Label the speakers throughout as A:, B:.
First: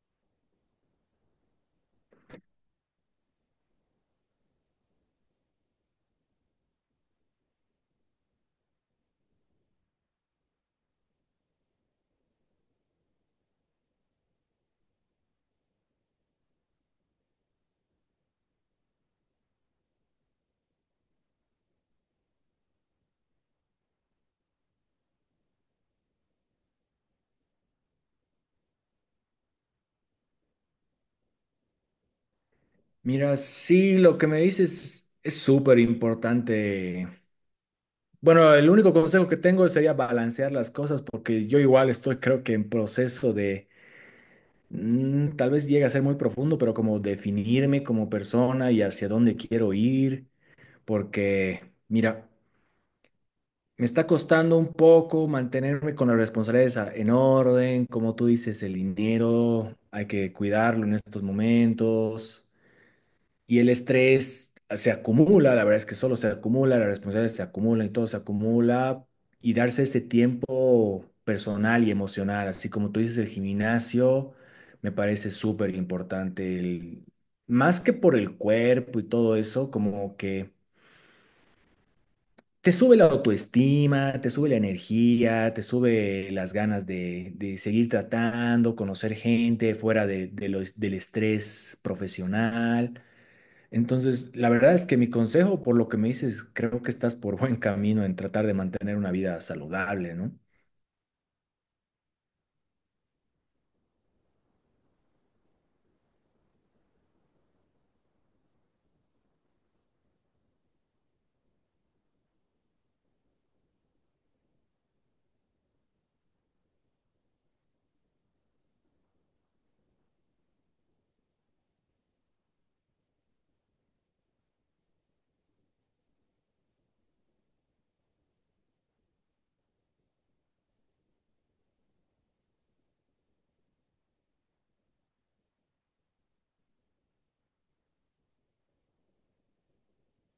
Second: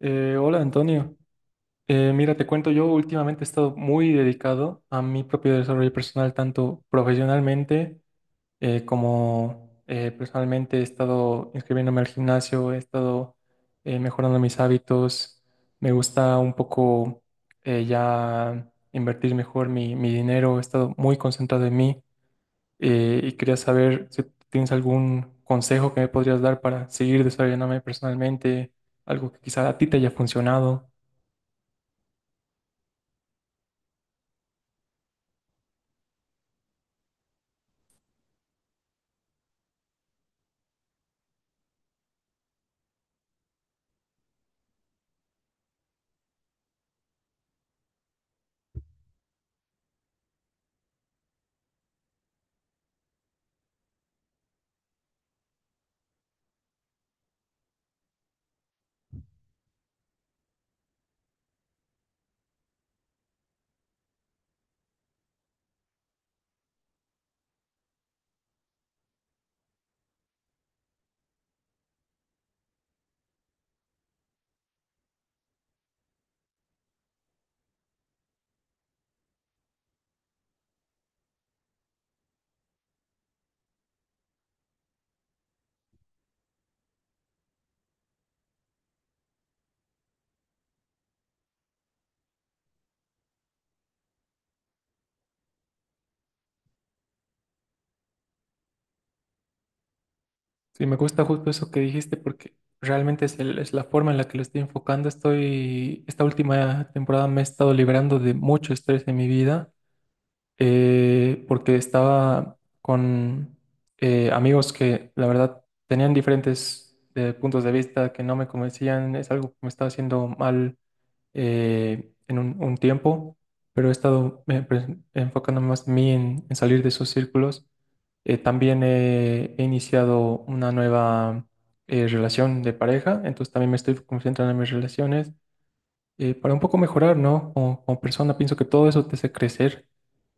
A: Hola Antonio. Mira, te cuento, yo últimamente he estado muy dedicado a mi propio desarrollo personal, tanto profesionalmente como personalmente. He estado inscribiéndome al gimnasio, he estado mejorando mis hábitos, me gusta un poco ya invertir mejor mi dinero, he estado muy concentrado en mí, y quería saber si tienes algún consejo que me podrías dar para seguir desarrollándome personalmente, algo que quizá a ti te haya funcionado.
B: Mira, sí, lo que me dices es súper importante. Bueno, el único consejo que tengo sería balancear las cosas porque yo igual estoy creo que en proceso de, tal vez llegue a ser muy profundo, pero como definirme como persona y hacia dónde quiero ir, porque mira, me está costando un poco mantenerme con las responsabilidades en orden, como tú dices, el dinero, hay que cuidarlo en estos momentos. Y el estrés se acumula, la verdad es que solo se acumula, la responsabilidad se acumula y todo se acumula, y darse ese tiempo personal y emocional, así como tú dices, el gimnasio me parece súper importante, más que por el cuerpo y todo eso, como que te sube la autoestima, te sube la energía, te sube las ganas de seguir tratando, conocer gente fuera de del estrés profesional. Entonces, la verdad es que mi consejo, por lo que me dices, creo que estás por buen camino en tratar de mantener una vida saludable, ¿no?
A: Sí, me gusta justo eso que dijiste porque realmente es, es la forma en la que lo estoy enfocando. Estoy, esta última temporada me he estado librando de mucho estrés en mi vida, porque estaba con amigos que la verdad tenían diferentes puntos de vista que no me convencían. Es algo que me estaba haciendo mal en un tiempo, pero he estado enfocando más mí en salir de esos círculos. También he iniciado una nueva relación de pareja, entonces también me estoy concentrando en mis relaciones para un poco mejorar, ¿no? Como, como persona, pienso que todo eso te hace crecer.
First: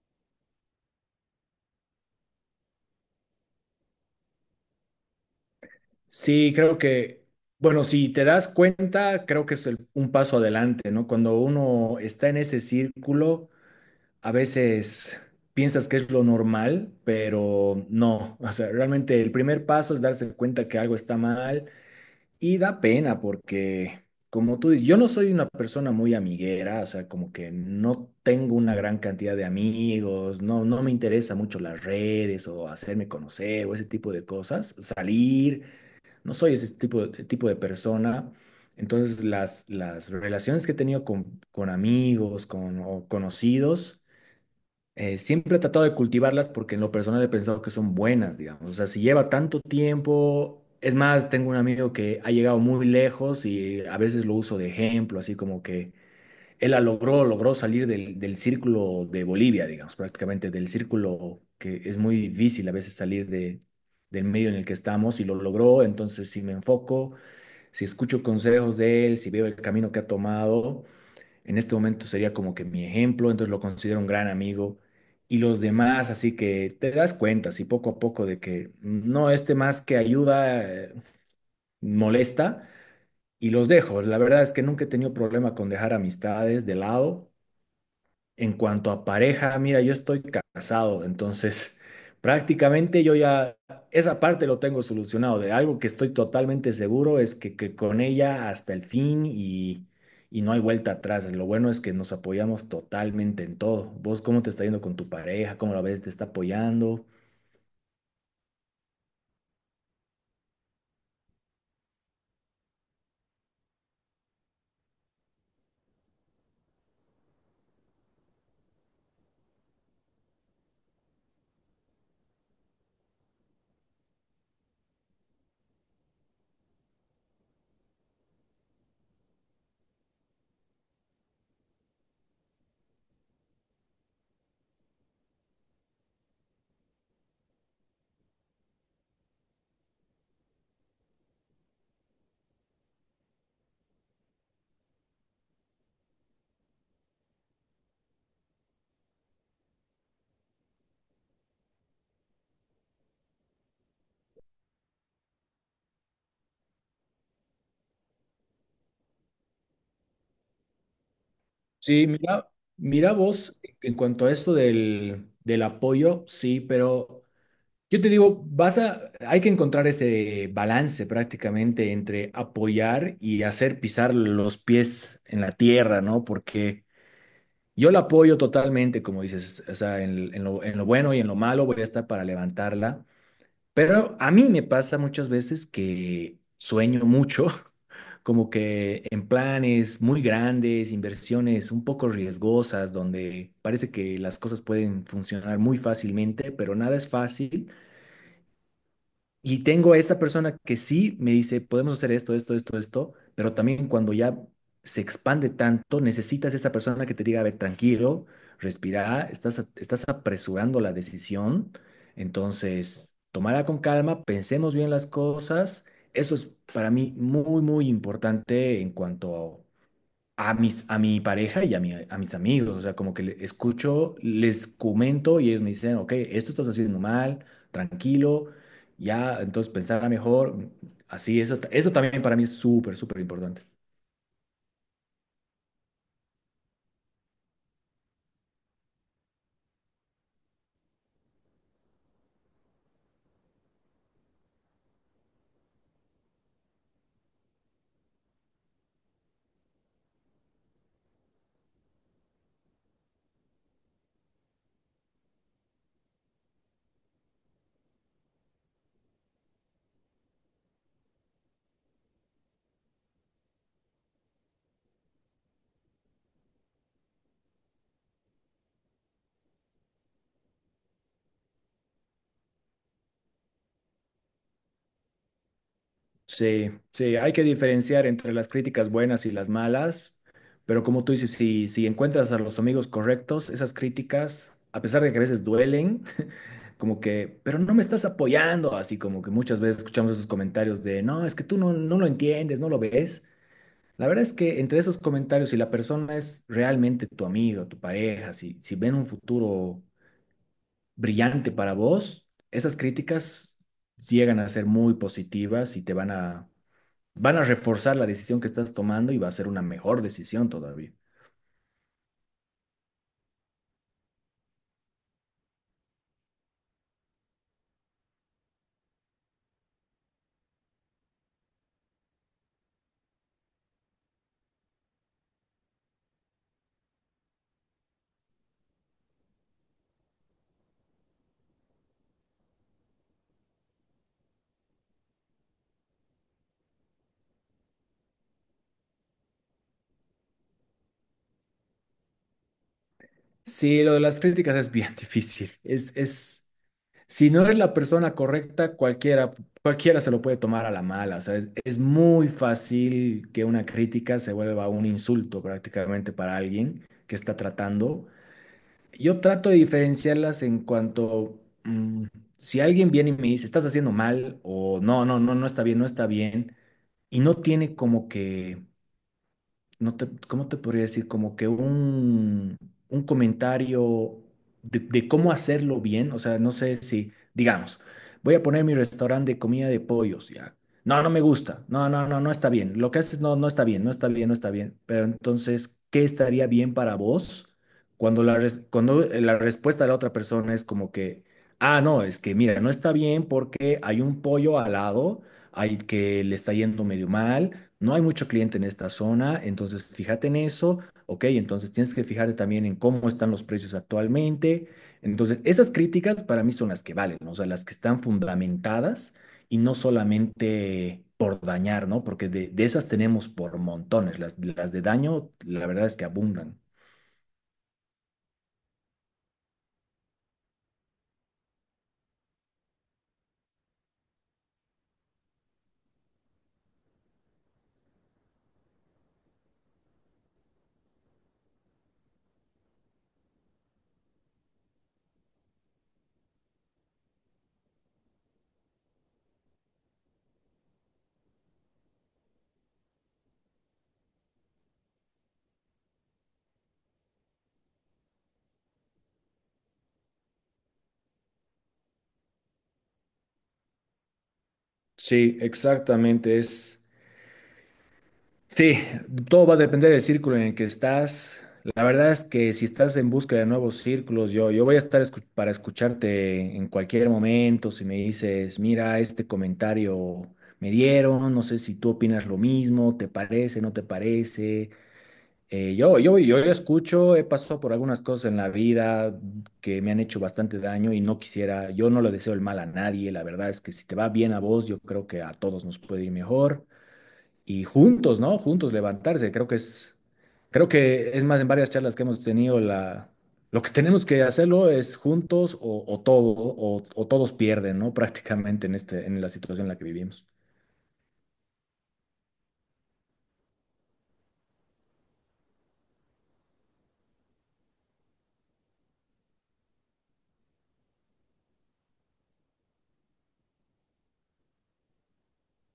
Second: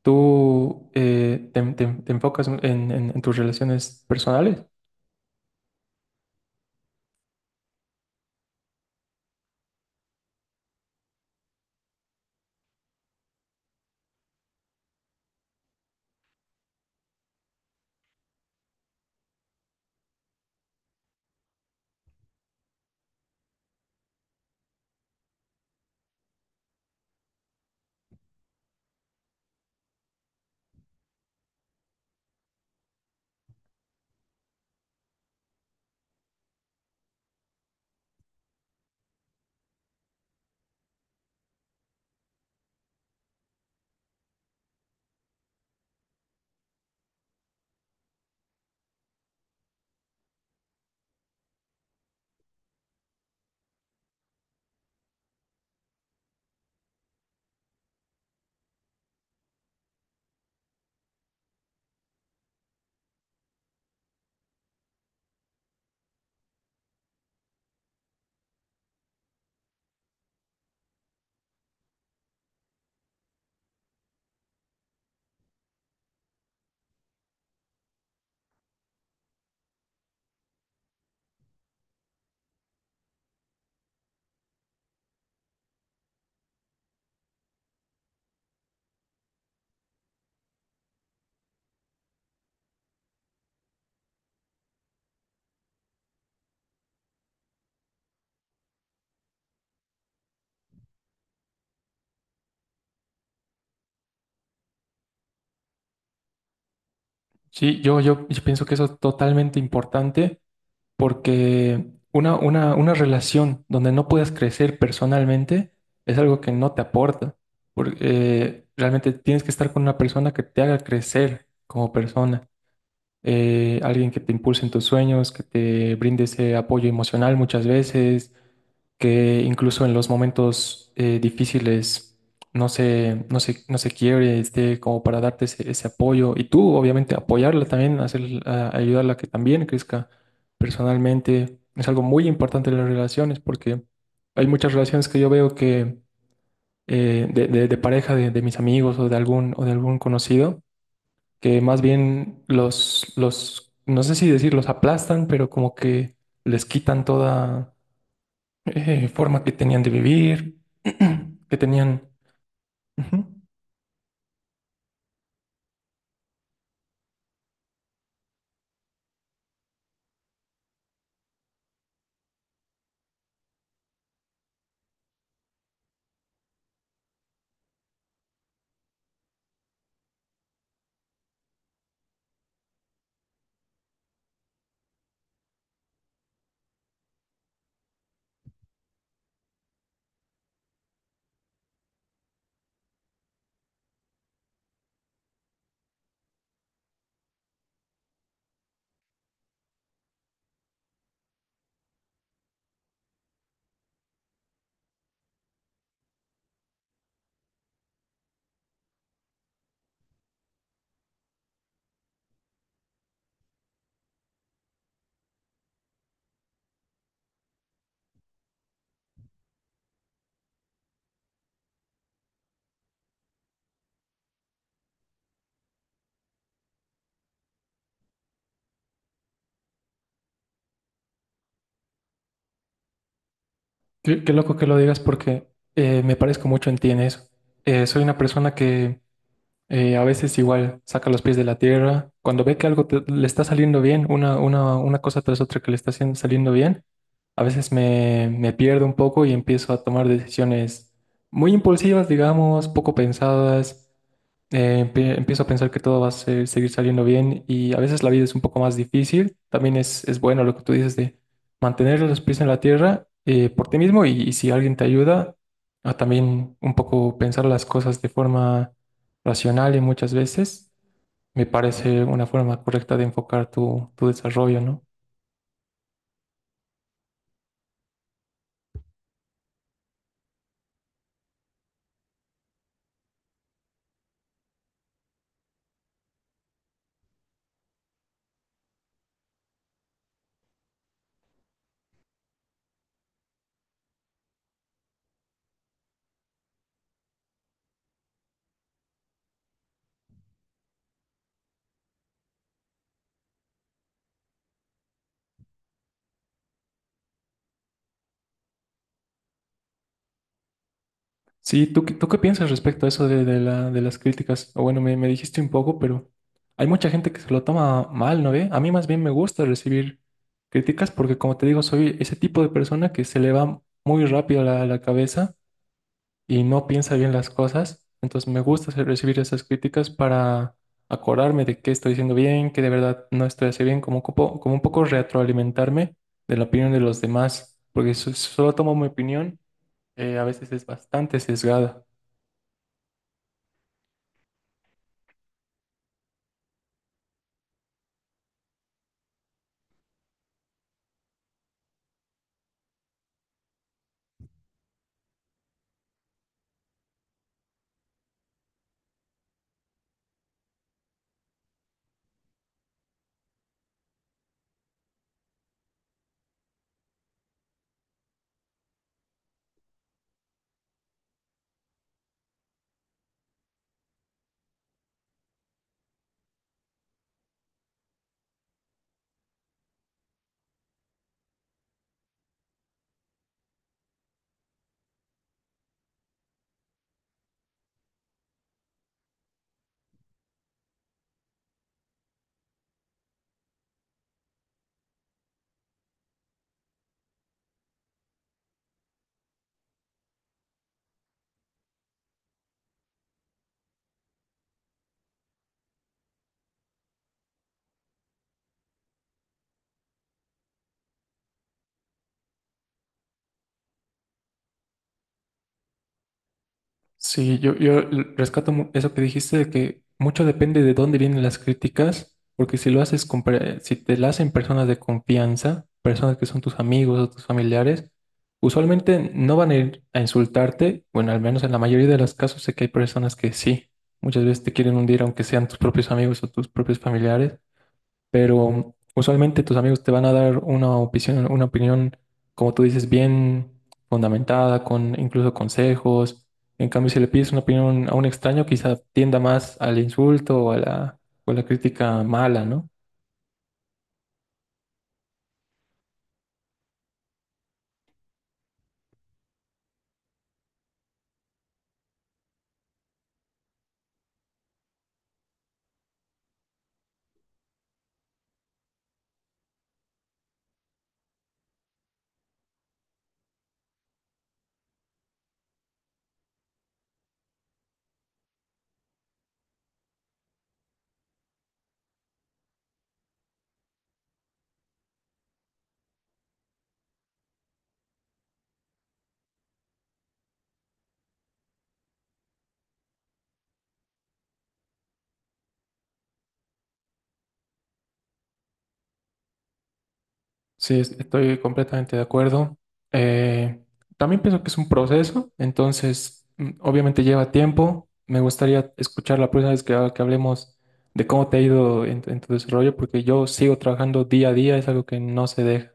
A: ¿Tú te enfocas en, en tus relaciones personales?
B: Sí, creo que, bueno, si te das cuenta, creo que es un paso adelante, ¿no? Cuando uno está en ese círculo, a veces piensas que es lo normal, pero no, o sea, realmente el primer paso es darse cuenta que algo está mal. Y da pena porque, como tú dices, yo no soy una persona muy amiguera, o sea, como que no tengo una gran cantidad de amigos, no, no me interesa mucho las redes o hacerme conocer o ese tipo de cosas, salir, no soy ese tipo de persona. Entonces, las relaciones que he tenido con amigos, con o conocidos, siempre he tratado de cultivarlas porque en lo personal he pensado que son buenas, digamos. O sea, si lleva tanto tiempo, es más, tengo un amigo que ha llegado muy lejos y a veces lo uso de ejemplo, así como que él la logró, logró salir del círculo de Bolivia, digamos, prácticamente del círculo que es muy difícil a veces salir de, del medio en el que estamos y lo logró. Entonces, si me enfoco, si escucho consejos de él, si veo el camino que ha tomado en este momento sería como que mi ejemplo, entonces lo considero un gran amigo. Y los demás, así que te das cuenta, así poco a poco, de que no, este más que ayuda, molesta, y los dejo. La verdad es que nunca he tenido problema con dejar amistades de lado, en cuanto a pareja, mira, yo estoy casado, entonces prácticamente yo ya esa parte lo tengo solucionado. De algo que estoy totalmente seguro es que con ella hasta el fin y no hay vuelta atrás. Lo bueno es que nos apoyamos totalmente en todo. ¿Vos cómo te está yendo con tu pareja? ¿Cómo la ves? ¿Te está apoyando?
A: Sí, yo pienso que eso es totalmente importante. Porque una relación donde no puedas crecer personalmente es algo que no te aporta. Porque realmente tienes que estar con una persona que te haga crecer como persona. Alguien que te impulse en tus sueños, que te brinde ese apoyo emocional muchas veces, que incluso en los momentos difíciles no se quiebre, esté como para darte ese apoyo. Y tú, obviamente, apoyarla también, ayudarla a que también crezca personalmente. Es algo muy importante en las relaciones porque hay muchas relaciones que yo veo que de pareja de mis amigos o de algún conocido, que más bien no sé si decir los aplastan, pero como que les quitan toda forma que tenían de vivir, que
B: Sí,
A: tenían...
B: mira, mira
A: Ujú.
B: vos, en cuanto a esto del apoyo, sí, pero yo te digo, hay que encontrar ese balance prácticamente entre apoyar y hacer pisar los pies en la tierra, ¿no? Porque yo la apoyo totalmente, como dices, o sea, en lo bueno y en lo malo voy a estar para levantarla. Pero a mí me pasa muchas veces que sueño mucho, como que en planes muy grandes, inversiones un poco riesgosas, donde parece que las cosas pueden funcionar muy fácilmente, pero nada es fácil. Y tengo a esa persona que sí me dice, podemos hacer esto, esto, esto, esto, pero también cuando ya se expande tanto, necesitas esa persona que te diga, a ver, tranquilo, respira, estás apresurando la decisión, entonces, tomala con calma, pensemos bien las cosas. Eso es para mí muy, muy importante en cuanto a a mi pareja y a mis amigos, o sea, como que escucho, les comento y ellos me dicen, ok, esto estás haciendo mal, tranquilo, ya, entonces pensar mejor, así, eso, eso también para mí es súper, súper importante.
A: Qué, qué loco que lo digas porque me parezco mucho en ti en eso. Soy una persona que a veces igual saca los pies de la tierra. Cuando ve que algo le está saliendo bien, una cosa tras otra que le está saliendo bien, a veces me pierdo un poco y empiezo a tomar decisiones muy impulsivas, digamos, poco pensadas. Empiezo a pensar que todo va a seguir saliendo bien y a veces la vida es un poco más difícil. También es bueno lo que tú dices de mantener los pies en la tierra, por ti mismo y si alguien te ayuda, a también un poco pensar las cosas de forma racional y muchas veces me parece una forma correcta de enfocar tu desarrollo, ¿no?
B: Sí, sí, hay que diferenciar entre las críticas buenas y las malas, pero como tú dices, si encuentras a los amigos correctos, esas críticas, a pesar de que a veces duelen, como que, pero no me estás apoyando, así como que muchas veces escuchamos esos comentarios de, no, es que tú no, no lo entiendes, no lo ves. La verdad es que entre esos comentarios, si la persona es realmente tu amigo, tu pareja, si ven un futuro brillante para vos, esas críticas llegan a ser muy positivas y te van a reforzar la decisión que estás tomando y va a ser una mejor decisión todavía.
A: Sí, ¿tú, tú qué piensas respecto a eso de, de las críticas? O bueno, me dijiste un poco, pero hay mucha gente que se lo toma mal, ¿no ve? A mí más bien me gusta recibir críticas porque, como te digo, soy ese tipo de persona que se le va muy rápido la cabeza y no piensa bien las cosas. Entonces me gusta recibir esas críticas para acordarme de qué estoy haciendo bien, que de verdad no estoy haciendo bien, como un poco retroalimentarme de la opinión de los demás, porque si solo tomo mi opinión, a veces es bastante sesgada.
B: Sí, lo de las críticas es bien difícil. Es, si no es la persona correcta, cualquiera se lo puede tomar a la mala. O sea, es muy fácil que una crítica se vuelva un insulto prácticamente para alguien que está tratando. Yo trato de diferenciarlas en cuanto, si alguien viene y me dice, estás haciendo mal o no, no está bien, no está bien, y no tiene como que no te, ¿cómo te podría decir? Como que un comentario de cómo hacerlo bien. O sea, no sé si, digamos, voy a poner mi restaurante de comida de pollos, ya. No, no me gusta. No está bien. Lo que haces no, no está bien, no está bien, no está bien. Pero entonces, ¿qué estaría bien para vos cuando la respuesta de la otra persona es como que, ah, no, es que mira, no está bien porque hay un pollo al lado, hay que le está yendo medio mal, no hay mucho cliente en esta zona, entonces fíjate en eso, ok, entonces tienes que fijarte también en cómo están los precios actualmente. Entonces, esas críticas para mí son las que valen, ¿no? O sea, las que están fundamentadas y no solamente por dañar, ¿no? Porque de esas tenemos por montones, las de daño, la verdad es que abundan.
A: Sí, yo rescato eso que dijiste de que mucho depende de dónde vienen las críticas, porque si lo haces si te la hacen personas de confianza, personas que son tus amigos o tus familiares, usualmente no van a ir a insultarte, bueno, al menos en la mayoría de los casos sé que hay personas que sí, muchas veces te quieren hundir aunque sean tus propios amigos o tus propios familiares, pero usualmente tus amigos te van a dar una opinión, como tú dices, bien fundamentada, con incluso consejos. En cambio, si le pides una opinión a un extraño, quizá tienda más al insulto o a la crítica mala, ¿no?
B: Sí, exactamente. Es, sí, todo va a depender del círculo en el que estás. La verdad es que si estás en busca de nuevos círculos, yo voy a estar para escucharte en cualquier momento. Si me dices, mira, este comentario me dieron, no sé si tú opinas lo mismo, te parece, no te parece. Yo escucho, he pasado por algunas cosas en la vida que me han hecho bastante daño y no quisiera, yo no le deseo el mal a nadie. La verdad es que si te va bien a vos, yo creo que a todos nos puede ir mejor y juntos, ¿no? Juntos levantarse. Creo que es más en varias charlas que hemos tenido lo que tenemos que hacerlo es juntos o todo o todos pierden, ¿no? Prácticamente en este, en la situación en la que vivimos.
A: Sí, estoy completamente de acuerdo. Eh, también pienso que es un proceso, entonces obviamente lleva tiempo. Me gustaría escuchar la próxima vez que, que hablemos de cómo te ha ido en tu desarrollo, porque yo sigo trabajando día a día, es algo que no se deja.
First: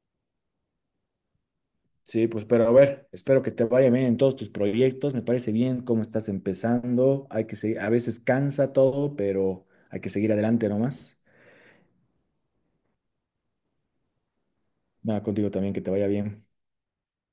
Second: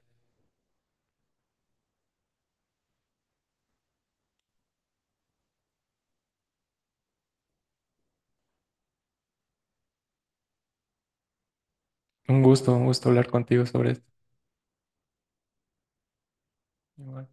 B: Sí, pues, pero a ver, espero que te vaya bien en todos tus proyectos. Me parece bien cómo estás empezando. Hay que seguir, a veces cansa todo, pero hay que seguir adelante nomás.
A: Un gusto hablar contigo sobre esto.
B: Nada, contigo también, que te vaya bien.
A: Igual.